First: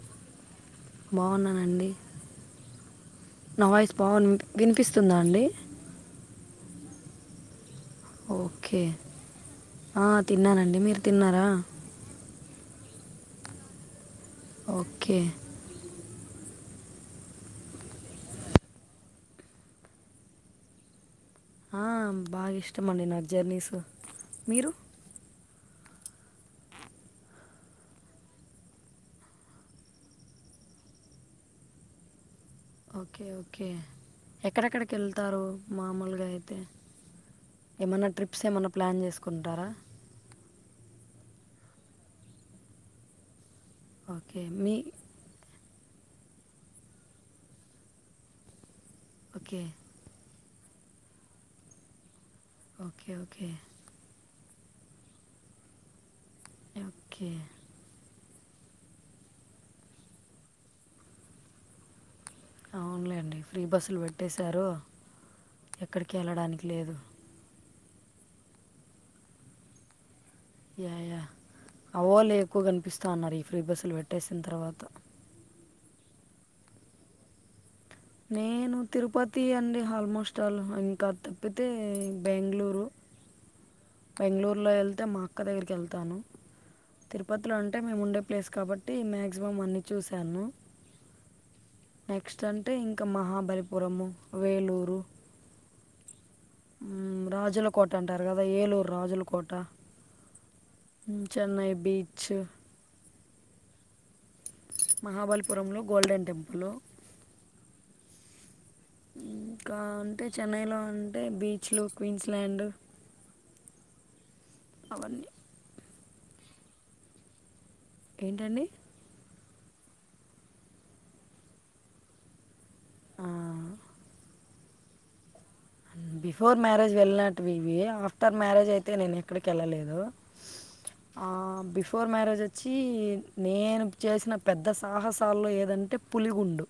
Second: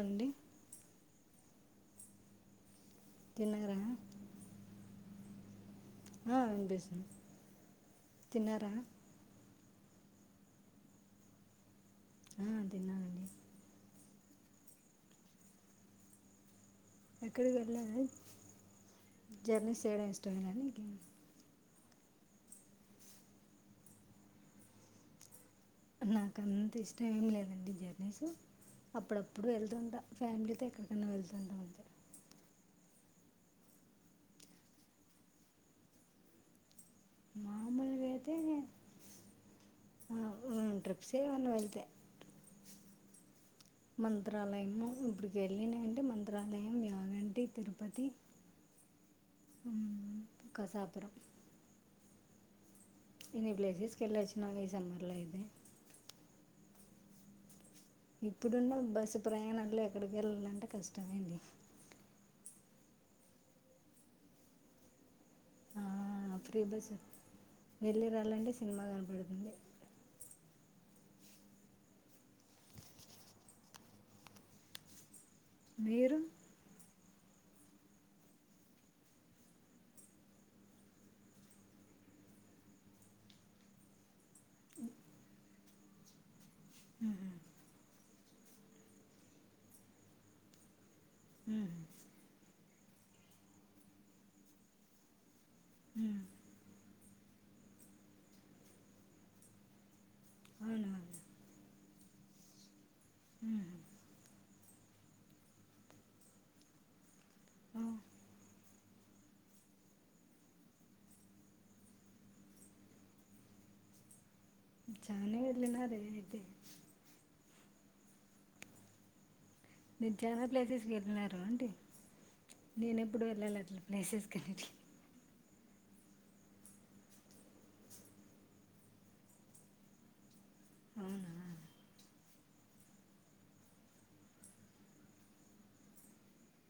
అండి బాగున్నానండి. తిన్నారా నాయిస్ బావ్ వినిపిస్త్. స్తుందా అండి. ఆ విన్పిస్త్. ఓకే ఆ తిన్ననండి మీరు తిన్నారా. ఆ తిన్నానండి. ఓకే. ఎక్కడికి వెళ్లా, జర్నీస్ చెయ్యడం ఇష్టమే కానీ. ఆ బాగా ఇష్టం అండి నాక్ జర్నీస్ మీరు. నాకంత ఇష్టం ఏమి లేదండి జర్నీస్, అప్పుడప్పుడు వెళ్తుంటా, ఫ్యామిలీతో ఎక్కడికన్నా వెళ్తుంటా అంతే. ఓకే ఓకే ఎక్కడెక్కడికి వెళ్తారు మామూలుగా అయితే. మామూలుగా ఏమన్నా అయితే ట్రిప్స్ ఏమన్నా ప్లాన్ చేసుకుంటారా. కేమన్న వెళ్తే. ఓకే మీ మంత్రాలయము గుడికెళ్ళి. నండి మంత్రాలయయం, యాగంటి, తిరుపతి. ఓకే ఉమ్మ్ కసాపురం. Okay okay villages కెళ్లొచ్చిన్. [unintelligible] ఇది. ఓకే. ఇప్పుడున్న బస్సు ప్రయాణంలో ఎక్కడికి వెళ్ళాలంటే కష్టమేండి. అవున్లేండి ఫ్రీ బస్సులు పెట్టేశారు. ఎక్కడికి ఎళ్ళడానికి లేదు. వెళ్ళిరాలంటే సినిమా కనపడుతుంది. యాయా అవల్లే ఎక్కువ కనిపిస్తా ఉన్నారు, ఈ ఫ్రీ బస్సులు పెట్టేసిన తర్వాత. మీరు. నేను తిరుపతి అండి, హల్మోస్టల్ ఇంకా తప్పితే బెంగళూరు. బెంగళూరు లో ఎళ్తే మా అక్క దగ్గరికి వెళ్తాను. తిరుపతిలో అంటే మేము ఉండే. ప్లేస్ కాబట్టి మాక్సిమం అన్నీ చూశాను. ఉమ్, నెక్స్ట్ అన్. అంటే ఇంకా మహాబలిపురము, వేలూరు. ఉమ్. ఉమ్మ్ రాజుల కోట అంటారు కదా ఏలూర్. రాజులకోట. అవునవును హుమ్మ్ చెన్నై బీ. చ్చ్ హుమ్మ్ మహాబలిపురంలో గోల్డెన్ టెంపులు. ఆ ఇంకా అంటే చెన్నైలో అంటే బీచ్లు క్వీన్స్ ల్యాండ్ జాని వెళ్లిన రే రే తేజ్ ఏంటండి మీరు చాలా ప్లేసెస్ వెళ్ళినారు అండి నేను ఎప్పుడుూ వెళ్ళల ఆ, అట్ల ప్లేసెస్ కనేటి బిఫోర్ మ్యారేజ్ వెళ్ళినట్టువి ఇవి ఆఫ్టర్ మ్యారేజ్ అయితే నేను ఎక్కడికి వెళ్ళలేదు ఆ అవునా బిఫోర్ మ్యారేజే త్ వచ్చి నేను చేసిన పెద్ద సాహసాల్లో ఏదంటే పులిగుండు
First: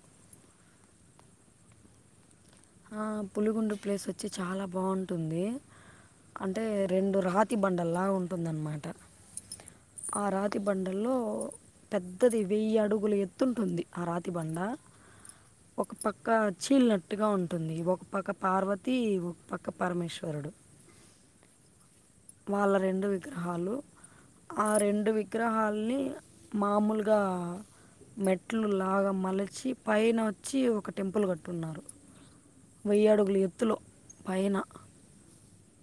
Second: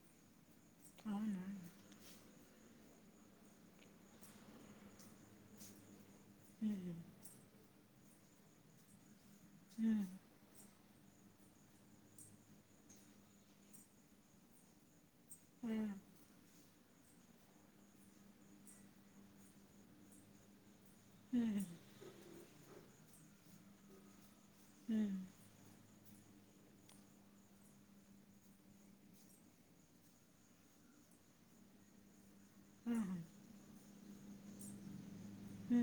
అవునా ఆ పులిగుండు ప్లేస్ వచ్చి చాలా బాగుంటుంది అంటే రెండు రాతి బండ అల్లా ఉంటుందన్మాట ఉమ్, ఆ రాది బండల్లో పెద్దది వెయ్యి అడుగులు ఎత్తుంటుంది ఆ రాతి బండ ఆ, ఒక పక్క చీలినట్టుగా ఉంటుంది ఒక పక్క పార్వతి ఒక పక్క పరమేశ్వరుడు వాళ్ళ రెండు విగ్రహాలు ఆ రెండు ఉమ్, విగ్రహాలని మామూలుగా మెట్లు లాగా మలిచి పైన వచ్చి ఒక టెంపుల్ కట్టున్నారు ఆహా, వెయ్యడుగుల ఎత్తులో పయైన హ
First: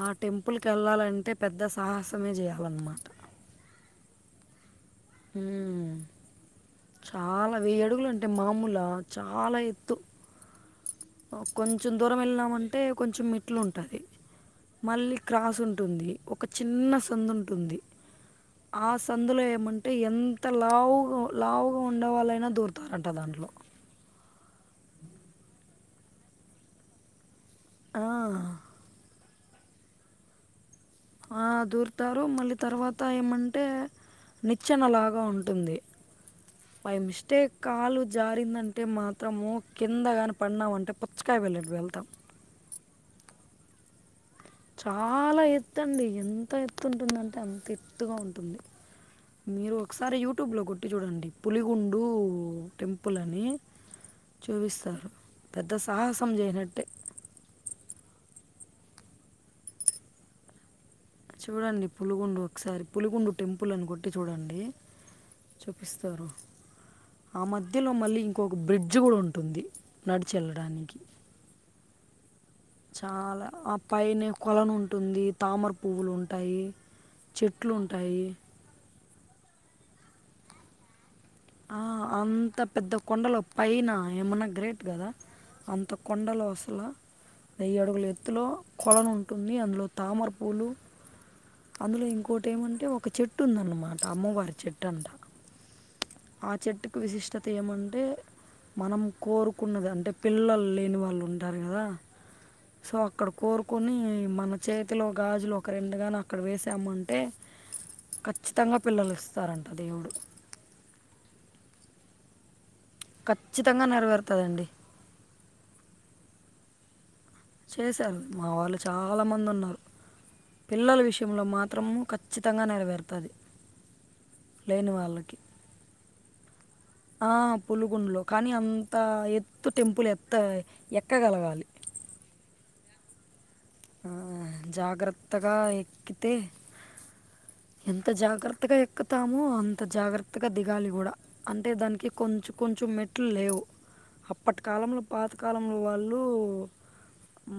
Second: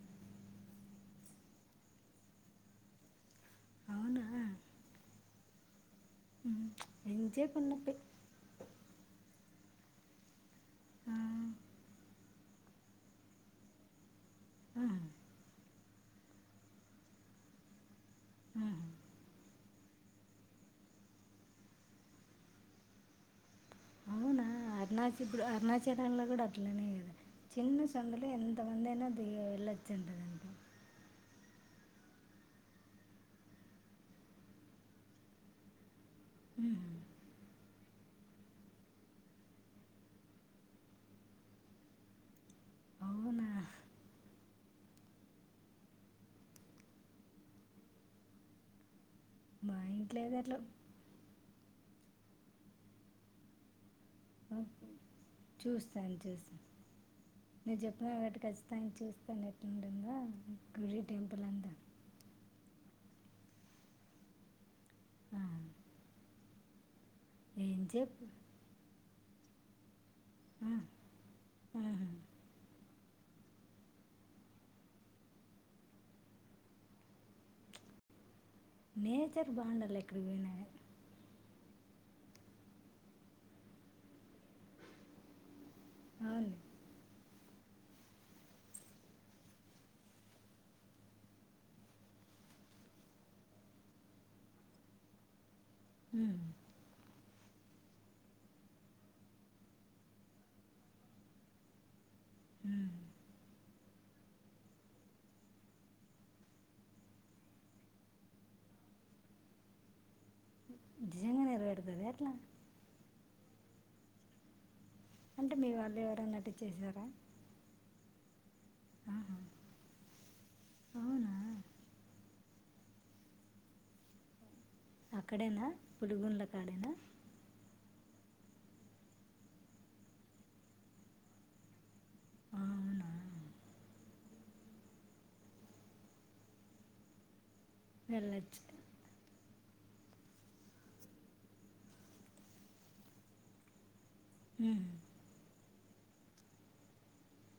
ఆ టెంపుల్కి వెళ్ళాలంటే పెద్ద సాహసమే చేయాలన్నమాట అవునా హ ఉమ్, చాలా ఎంతసేపు వెయ్యి ఉన్నట్టే అడుగులు అంటే మామూలా చాలా ఎత్తు ఆ, కొంచెం దూరం వెళ్ళినామంటే కొంచెం మెట్లు ఉంటుంది ఆహా, మళ్ళీ క్రాస్ ఉంటుంది ఒక చిన్న సందు ఉంటుంది ఆహా. ఆ సందులో ఏమంటే ఎంత లావుగా లావుగా ఉండేవాళ్ళైనా దూరుతారంట దాంట్లో అరుణాచప్పుడు అరుణాచలంలో కూడా అట్లనే కదా చిన్న ఆ! సందులో ఎంత మందైనా అ వెళ్ళొచ్చంటదంట ఆ దూర్తారు మళ్ళీ తర్వాత ఏమంటే నిచ్చెనలాగా ఉంటుంది ఉమ్, బై్ మిస్టేక్ కాలు జారిందంటే మాత్రము కిందగాని పడినామంటే పుచ్చకాయ వెళినట్ట పెళ్తాం అవునా చాలా ఎత్తు అండి ఎంత ఎత్తుంటుందంటే అంత ఎత్తుగా ఉంటుంది మీరు మా ఒకసారి ఇంట్లో ఏదో యూట్యూబ్ అట్లా లో కొట్టి చూడండి పులి ఉండు టెంపుల్ అని ఓకే. చూపిస్తారు పెద్ద సాహసం చేయనట్టే మీరు చెప్పిన కాబట్టి ఖచ్చితంగా చూస్తాను ఎట్లుంటుందో గుడి టెంపుల్ అంతా చూడండి పులిగుండు ఒకసారి పులిగుండు టెంపుల్ అని కొట్టి చూడండి ఆ, చూపిస్తారు ఆ ఏం మధ్యలో మళ్ళీ చెప్పు ఇంకొక బ్రిడ్జ్ కూడా ఉంటుంది ఉంటుంది నడిచి ఆ, వెళ్ళడానికి ఆహా. చాలా ఆ పైనె కొలను ఉంటుంది తామర పువ్వులు ఉంటాయి చెట్లు ఉంటాయి నేచర్ బాగుండాలి ఎక్కడికి పోయిన గాని ఆ అంత పెద్ద కొండలో పైన ఏమన్నా గ్రేట్ కదా అంత కొండలు అవును అసల వెయ్యి అడుగులు ఎత్తులో కొళను ఉంటుంది. అందులో తామరపూలు, అందులో ఇంకోటి ఏమంటే ఒక చెట్టు ఉందన్నమాట అమ్మవారి చెట్టు అంట హుమ్ ఆ చెట్టుకు విశిష్టత ఏమంటే, మనం కోరుకున్నది అంటే పిల్లలు లేని వాళ్ళు ఉంటారు కదా సో ఉమ్. అక్కడ కోర కొ ఉమ్ మన చేతిలో గాజులు ఒక రెండుగానీ అక్కడ వేసామంటే ఖచ్చితంగా పిల్లలు ఇస్తారంట దేవుడు నిజంగానే నెరవేరుతాదా ఎట్లా ఖచ్చితంగా నెరవేరుతదండి అంటే మీ వాళ్ళు ఎవరన్నట్టు చేసారా చేశారు మా వాళ్ళు చాలా ఆహా మంది ఉన్నారు పిల్లల అవునా విషయంలో మాత్రము ఖచ్చిత తంగా నెరవేరుతుంది లేని అక్కడేనా పుడిగుండాల డేనా ఆ పులుగుండ్లలో కానీ అంత ఎత్తు టెంపుల్ ఎత్త ఎక్కగలగాలి అవునా ఆ జాగ్రత్తగా ఎక్కితే ఎంత వెళ్ళొచ్చు జాగ్రత్తగా ఎక్కుతామో అం అంత జాగ్రత్తగా దిగాలి కూడా అంటే దానికి కొంచ్ కొంచం మెట్లు లేవ్ అప్పటి కాలంలో పాత కాలం ఉమ్ వాళ్ళు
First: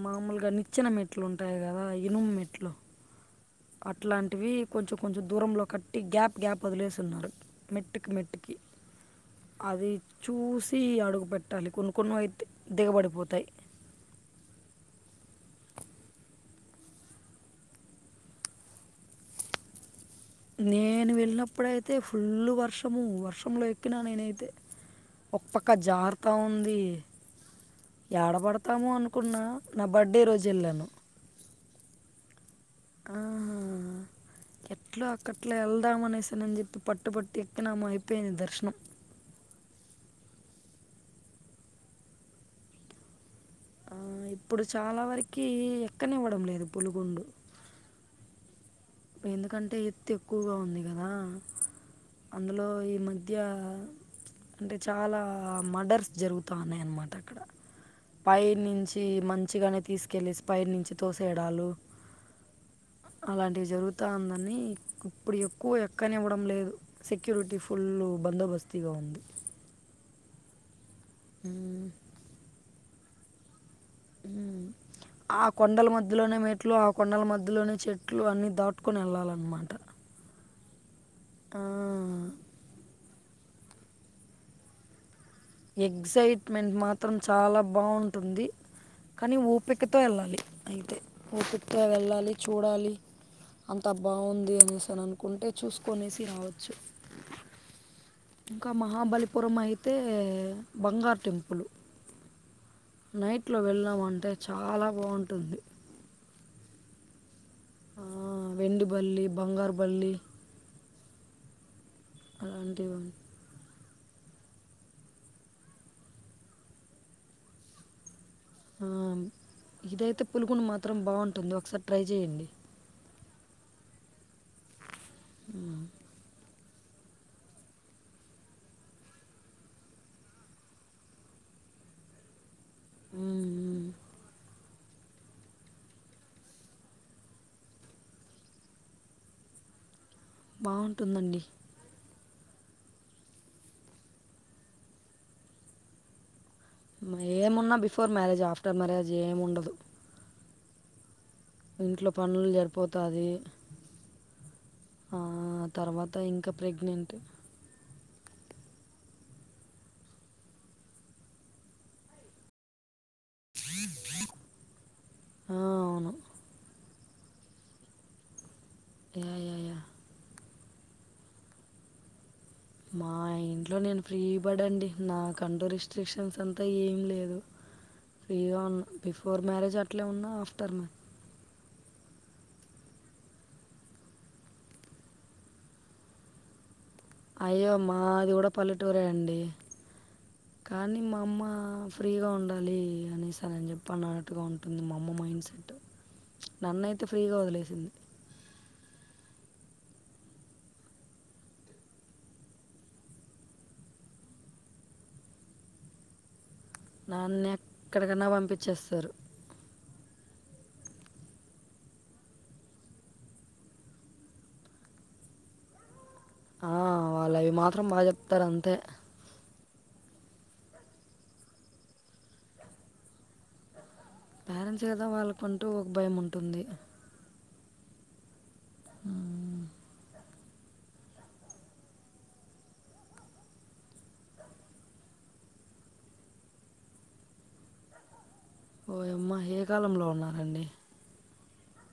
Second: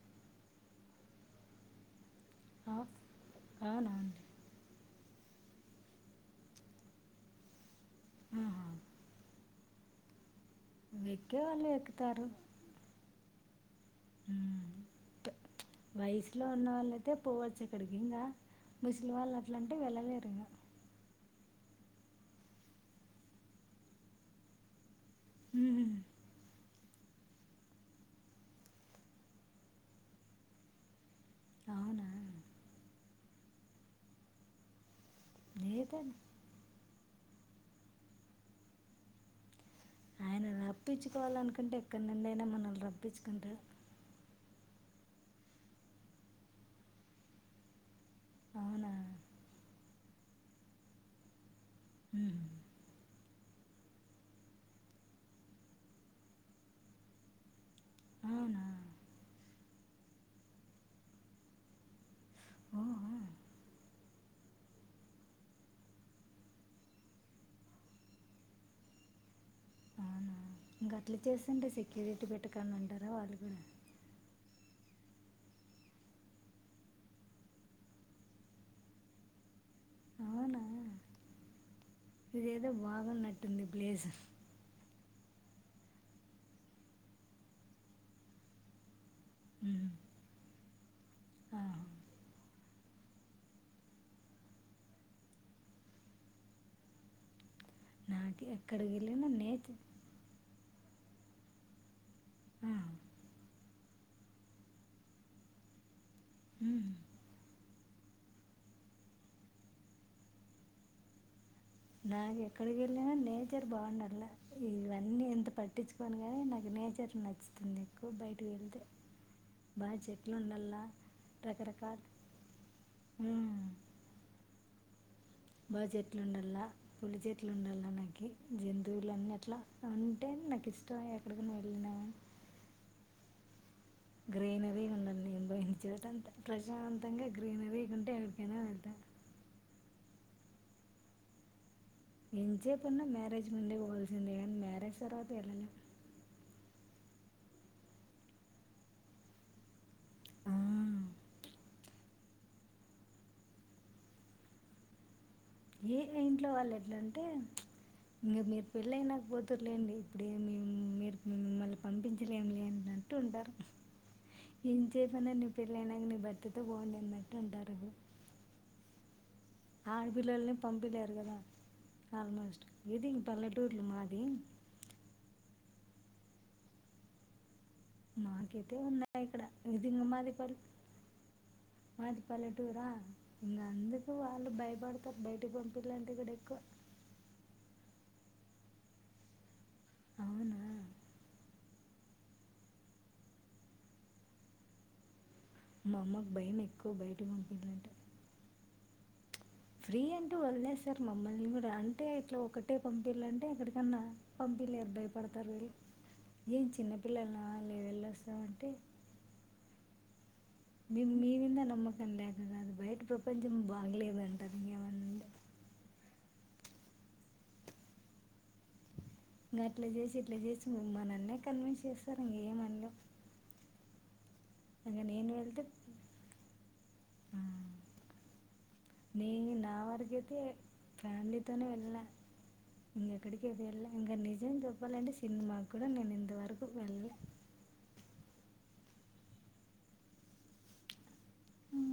మామలుగా నిచ్చన మెట్లు మెట్లు ఉంటాయి కదా ఇనుము మెట్లు అవు- అవునవును అట్లాంటివి కొంచెం కొంచెం దూరంలో కట్టి గ్యాప్ గ్యాప్ వదిలేసిన్నారు మెట్టుకి మెట్టుకి ఆహా. అవి చూసి అడుగు ఎక్కే వాళ్ళు పెట్టాలి కొన్ని కొన్ని ఎక్కుతారు అయితే దిగబడిపోతాయి వయసులో ఉన్న వాళ్ళయితే పోవచ్చు ఇక్కడికి ముసలి వాళ్ళు అట్లంటే వెళ్ళలేరు. ఇంకా నేను వెళ్ళినప్పుడైతే ఫుల్లు వర్షము వర్షంలో ఎక్కినా నేనైతే ఒక పక్క ఉమ్. జారతా ఉంది. ఎడబడతామో అనుకున్న నా బర్త్డే రోజు ఎల్లాము. అవునా ఆ అట్లా అక్కట్లో లేదా వెళ్దాము అనేసానని చెప్పి పట్టుబట్టి ఎక్కినాము అయిపోయింది దర్శనం. ఆయన రప్పించుకోవాలనుకుంటే ఎక్కడి నుండి అయినా మనల్ని రప్పించుకుంటారు. ఆ ఇప్పుడు చాలా వరకి ఎక్కనివ్వడం లేదు. పులిగొండ్ల అవునా ఎందుకంటే ఎత్తు ఎక్కువగా ఉంది గదా. ఉమ్. అందులో ఈ మ మధ్య అంటే చాలా మర్డర్స్ జరుగుతా ఉన్నాయన్నమాట అక్కడ పై అవునా నుంచి మంచిగనే తీసుకెళ్ళి స్పైనుంచి తోసేయడాలు ఓహో అలాంటివి జరుగు వతాందని ఇప్పుడు ఎక్కువ ఎక్కనివ్వడం లేదు. సెక్యూరిటీ ఫుల్లు బందోబస్తుగా ఉంది. ఇంకా అట్లు చేసండి సెక్యూరిటీ పెట్టటుకనండి ంటరావళగు ఆ కొండల మధ్యలోనే మెట్లు ఆ కొండల మధ్యలోనే చెట్లు అన్ని దాటుకొని వెళ్ళాలన్నమాట. అవునా ఇద ఏదో బాగాం న పటింది బ్లేజర్ ఎగ్జైట్మెంట్ మాత్రం చాలా బావుంటుంది. కాని ఉమ్, ఓపికతో వెళ్ళాలి. అయితే ఆహా. ఓపిగ్గా వెళ్ళాలి. చూడాలి. అంత బావుంది అనేసి అని అనుకుంటే చూసుకునేసి రావచ్చు. నాకు ఇంకా ఎక్కడికి మహాబలి వెళ్ళినా పురం నేచర్ అయితే బంగారు టెంపులు నైట్లో వెళ్ళాం అంటే చాలా బావుంటుంది. హ ఆ వెండి బల్లి బంగారు బల్లి నాకు ఎక్కడికి అలాంటివి. వెళ్ళినా నేచర్ బావుండాలి. ఇవన్నీ ఎంత పట్టించుకోని నాకు నేచర్ నచ్చుతుంది. వెళ్తే హ్మ్ బాగా ఇదైతే చెట్లు పులిగుండ ఉండాలా మాత్రం బావుంటుంది. ఒకసారి రకరకాల ట్రై చేయండి. ఉమ్. హ్మ్. బాగా చెట్లు ఉండాల పులి చెట్లు ఉండాల నాకు జంతువులు అన్ని అట్లా ఉంటే నాకు ఇష్టం ఎక్కడికనా వెళ్ళినా హ్మ్ మ్మ్ గ్రీనరీ ఉండండి నేను వెళ్ళిన చోట అంత ప్రశాంతంగా గ్రీనరీ ఉంటే ఎవడికైనా వెళ్తాను బాగుంటుందండి ఎం చెేప్పన్న మ్యారేజ్ ముందే పోవాల్సిందే కానీ మ్యారేజ్ తర్వాత వెళ్లలేం ఏమున్నా బిఫోర్ మ్యారేజ్ ఆఫ్టర్ మ్యారేజ్ ఏముండదు ఆ ఇంట్లో పనులు సరిపోతది ఏ తర్వాత ఇంట్లో ఇంకా వాళ్ళు ప్రెగ్నెంట్ ఎట్లాంటే ఇంక మీరు పెళ్ళై నాకు పోతారులేండి ఇప్పుడ మీరు మిమ్మల్ని పంపించలేం లే అంటారు ఉంటారు ఏం చెపూ ఐనంక నీ పెళ్ళయినాక అవును నీ భర్త తో పోండి అట్ టారువ య ఆడపిల్లలని పంపిలేరు కద ఆల్మోస్ట్ ఇది మా ఇంట్లో పల్లెటూర్లు నేను ఫ్రీ మాది బర్డ్ అండి నా కంటు రెస్ట్రిక్ రెస్ట్రిక్షన్స్ అంత ఏం లేదు ఫ్రీగా మాకైతే ఉన్నా ఉన్నాయి ఇక్కడ బిఫోర్ మ్యారేజ్ అట్లే ఉన్నా ఆఫ్టర్ మ మాదిప ల్లెటూరా ఇంకా అందుకు వాళ్ళు భయపడతారు బయటకి పంపిలంటే కూడా ఎక్కువ అయ్యో మాది కూడ పల్లెటూరే అండి అవునా కానీ మా అమ్మ ఫ్రీగా ఉండాలి అని సార్ నేను చెప్పాను అన్నట్టుగా ఉంటుంది మా అమ్మ మైండ్ సెట్ మా అమ్మకు భయైన ఎక్కువ నన్నైతే బయటకు ఫ్రీగా పంపియాలంటే వదిలేసింది ఫ్రీ అంటూ వళ్ళలే సార్ మమ్మల్ని కూడ అంటే ఇట్ల ఒక్కటే పంపిల్ల అంటే ఎక్కడికన్నా పంపిలేరు భయపడతారు వీళ్ళు ఏం చిన్న నన్ను వాళ్ళువ ఎక్కడికన్నా వెళ్ళిస్తామంటే పంపించేస్తారు ని మీవింద నమ్మకంలేక కాదు బయట ప్రపంచం బాగలేదంటది ఇంక ఏమన్న అంటే ఆ వాళ్ళు అవి మాత్రం బాగా చెప్తరు అంతే ఇంకా అట్ల చేసి ఇట్ల చేసి మనల్నే కన్విన్స్ చేస్తరు ఇంక ఏమనలేం పేరెంట్స్ కద వాళ్ళకుంటూ ఒక భయం ఉంటుంది నీ నా వారికైతే ఫ్యామిలీతోనే వెళ్ళా ఇంకెక్కడికిది వెళ్ళా ఇంకా నిజం చెప్పాలంటే సినిమాకు కూడా నేను ఇంతవరకు వెళ్ళ ల్యా ఓయమ్మా ఏ కాలంలో ఉన్నారండి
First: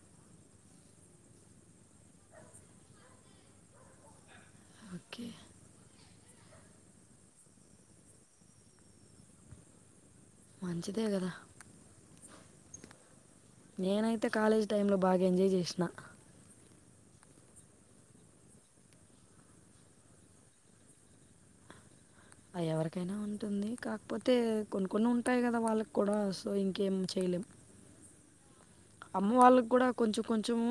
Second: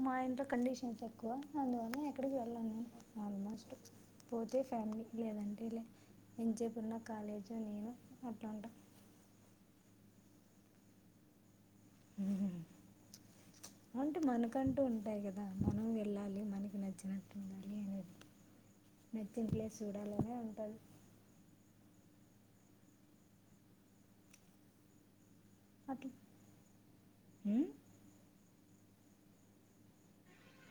మా ఇంట్లో కండిషన్స్ ఎక్కువ అందువల్ల ఎక్కడికి వెళ్ళను ఆల్మోస్ట్ పోతే ఫ్యామిలీ ఓకే లేదంటే లే ఎన్సేపు ఉన్న కాలేజు నేను అంతే మంచిదే కద హమ్ అంటే నేనైతే కాలేజ్ మనకంటూ టైంలో ఉంటాయి బాగా కద ఎంజాయ్ మనం చేసిన వెళ్ళాలి మనకి నాకు నచ్చినట్టు ఉండాలి అనేది నచ్చిన ప్లేస్ చూడలనే ఉంటది అ ఎవరికైనా ఉంటుంది కాకపోతే కొనుక్కని ఉం ఉంటాయి కద వాళ్ళకి కూడ అట్లా సో ఇంకేం చేయలేం ఉమ్, అమ్మ వాళ్ళకి కూడా కొంచెం కొంచెము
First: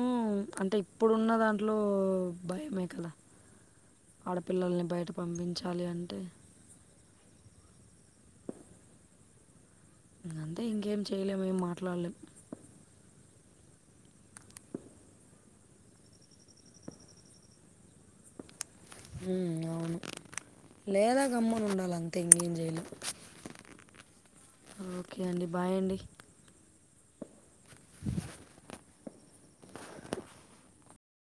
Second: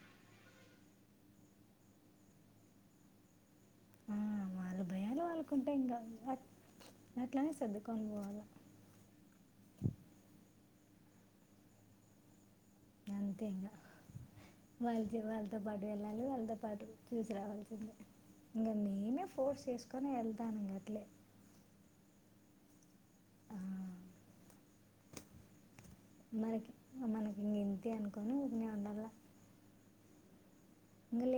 అంటే ఇప్పుడున్న దాంట్లో భయమే కదా ఆ, వాళ్ళ ఆడపిల్లల్ని బయట భయాలు పంపించాలి అంటే నాట్లానేే సర్దుకోం అంతే ఇంకేం చేయలేం ఏం మాట్లాడలేం అంతే ఇంగ వాళ్ళ వాళ్ళతో పాటు వెళ్ళాలి వాళ్ళతో పాటు చూసి రావాల్సిందే ఇంకా నేనే ఉ ఫోర్స్ అవును చేసుకొని వెళ్తాను ఇంక అట్లే లేదా గమ్మని ఉండాలి అంతే ఇంగి లేం ఆ ఓకే అండి బాయ్ అండి మనకి మనకి ఇంతే అనుకొని ఇట్నే ఉండాల ఇంగ లే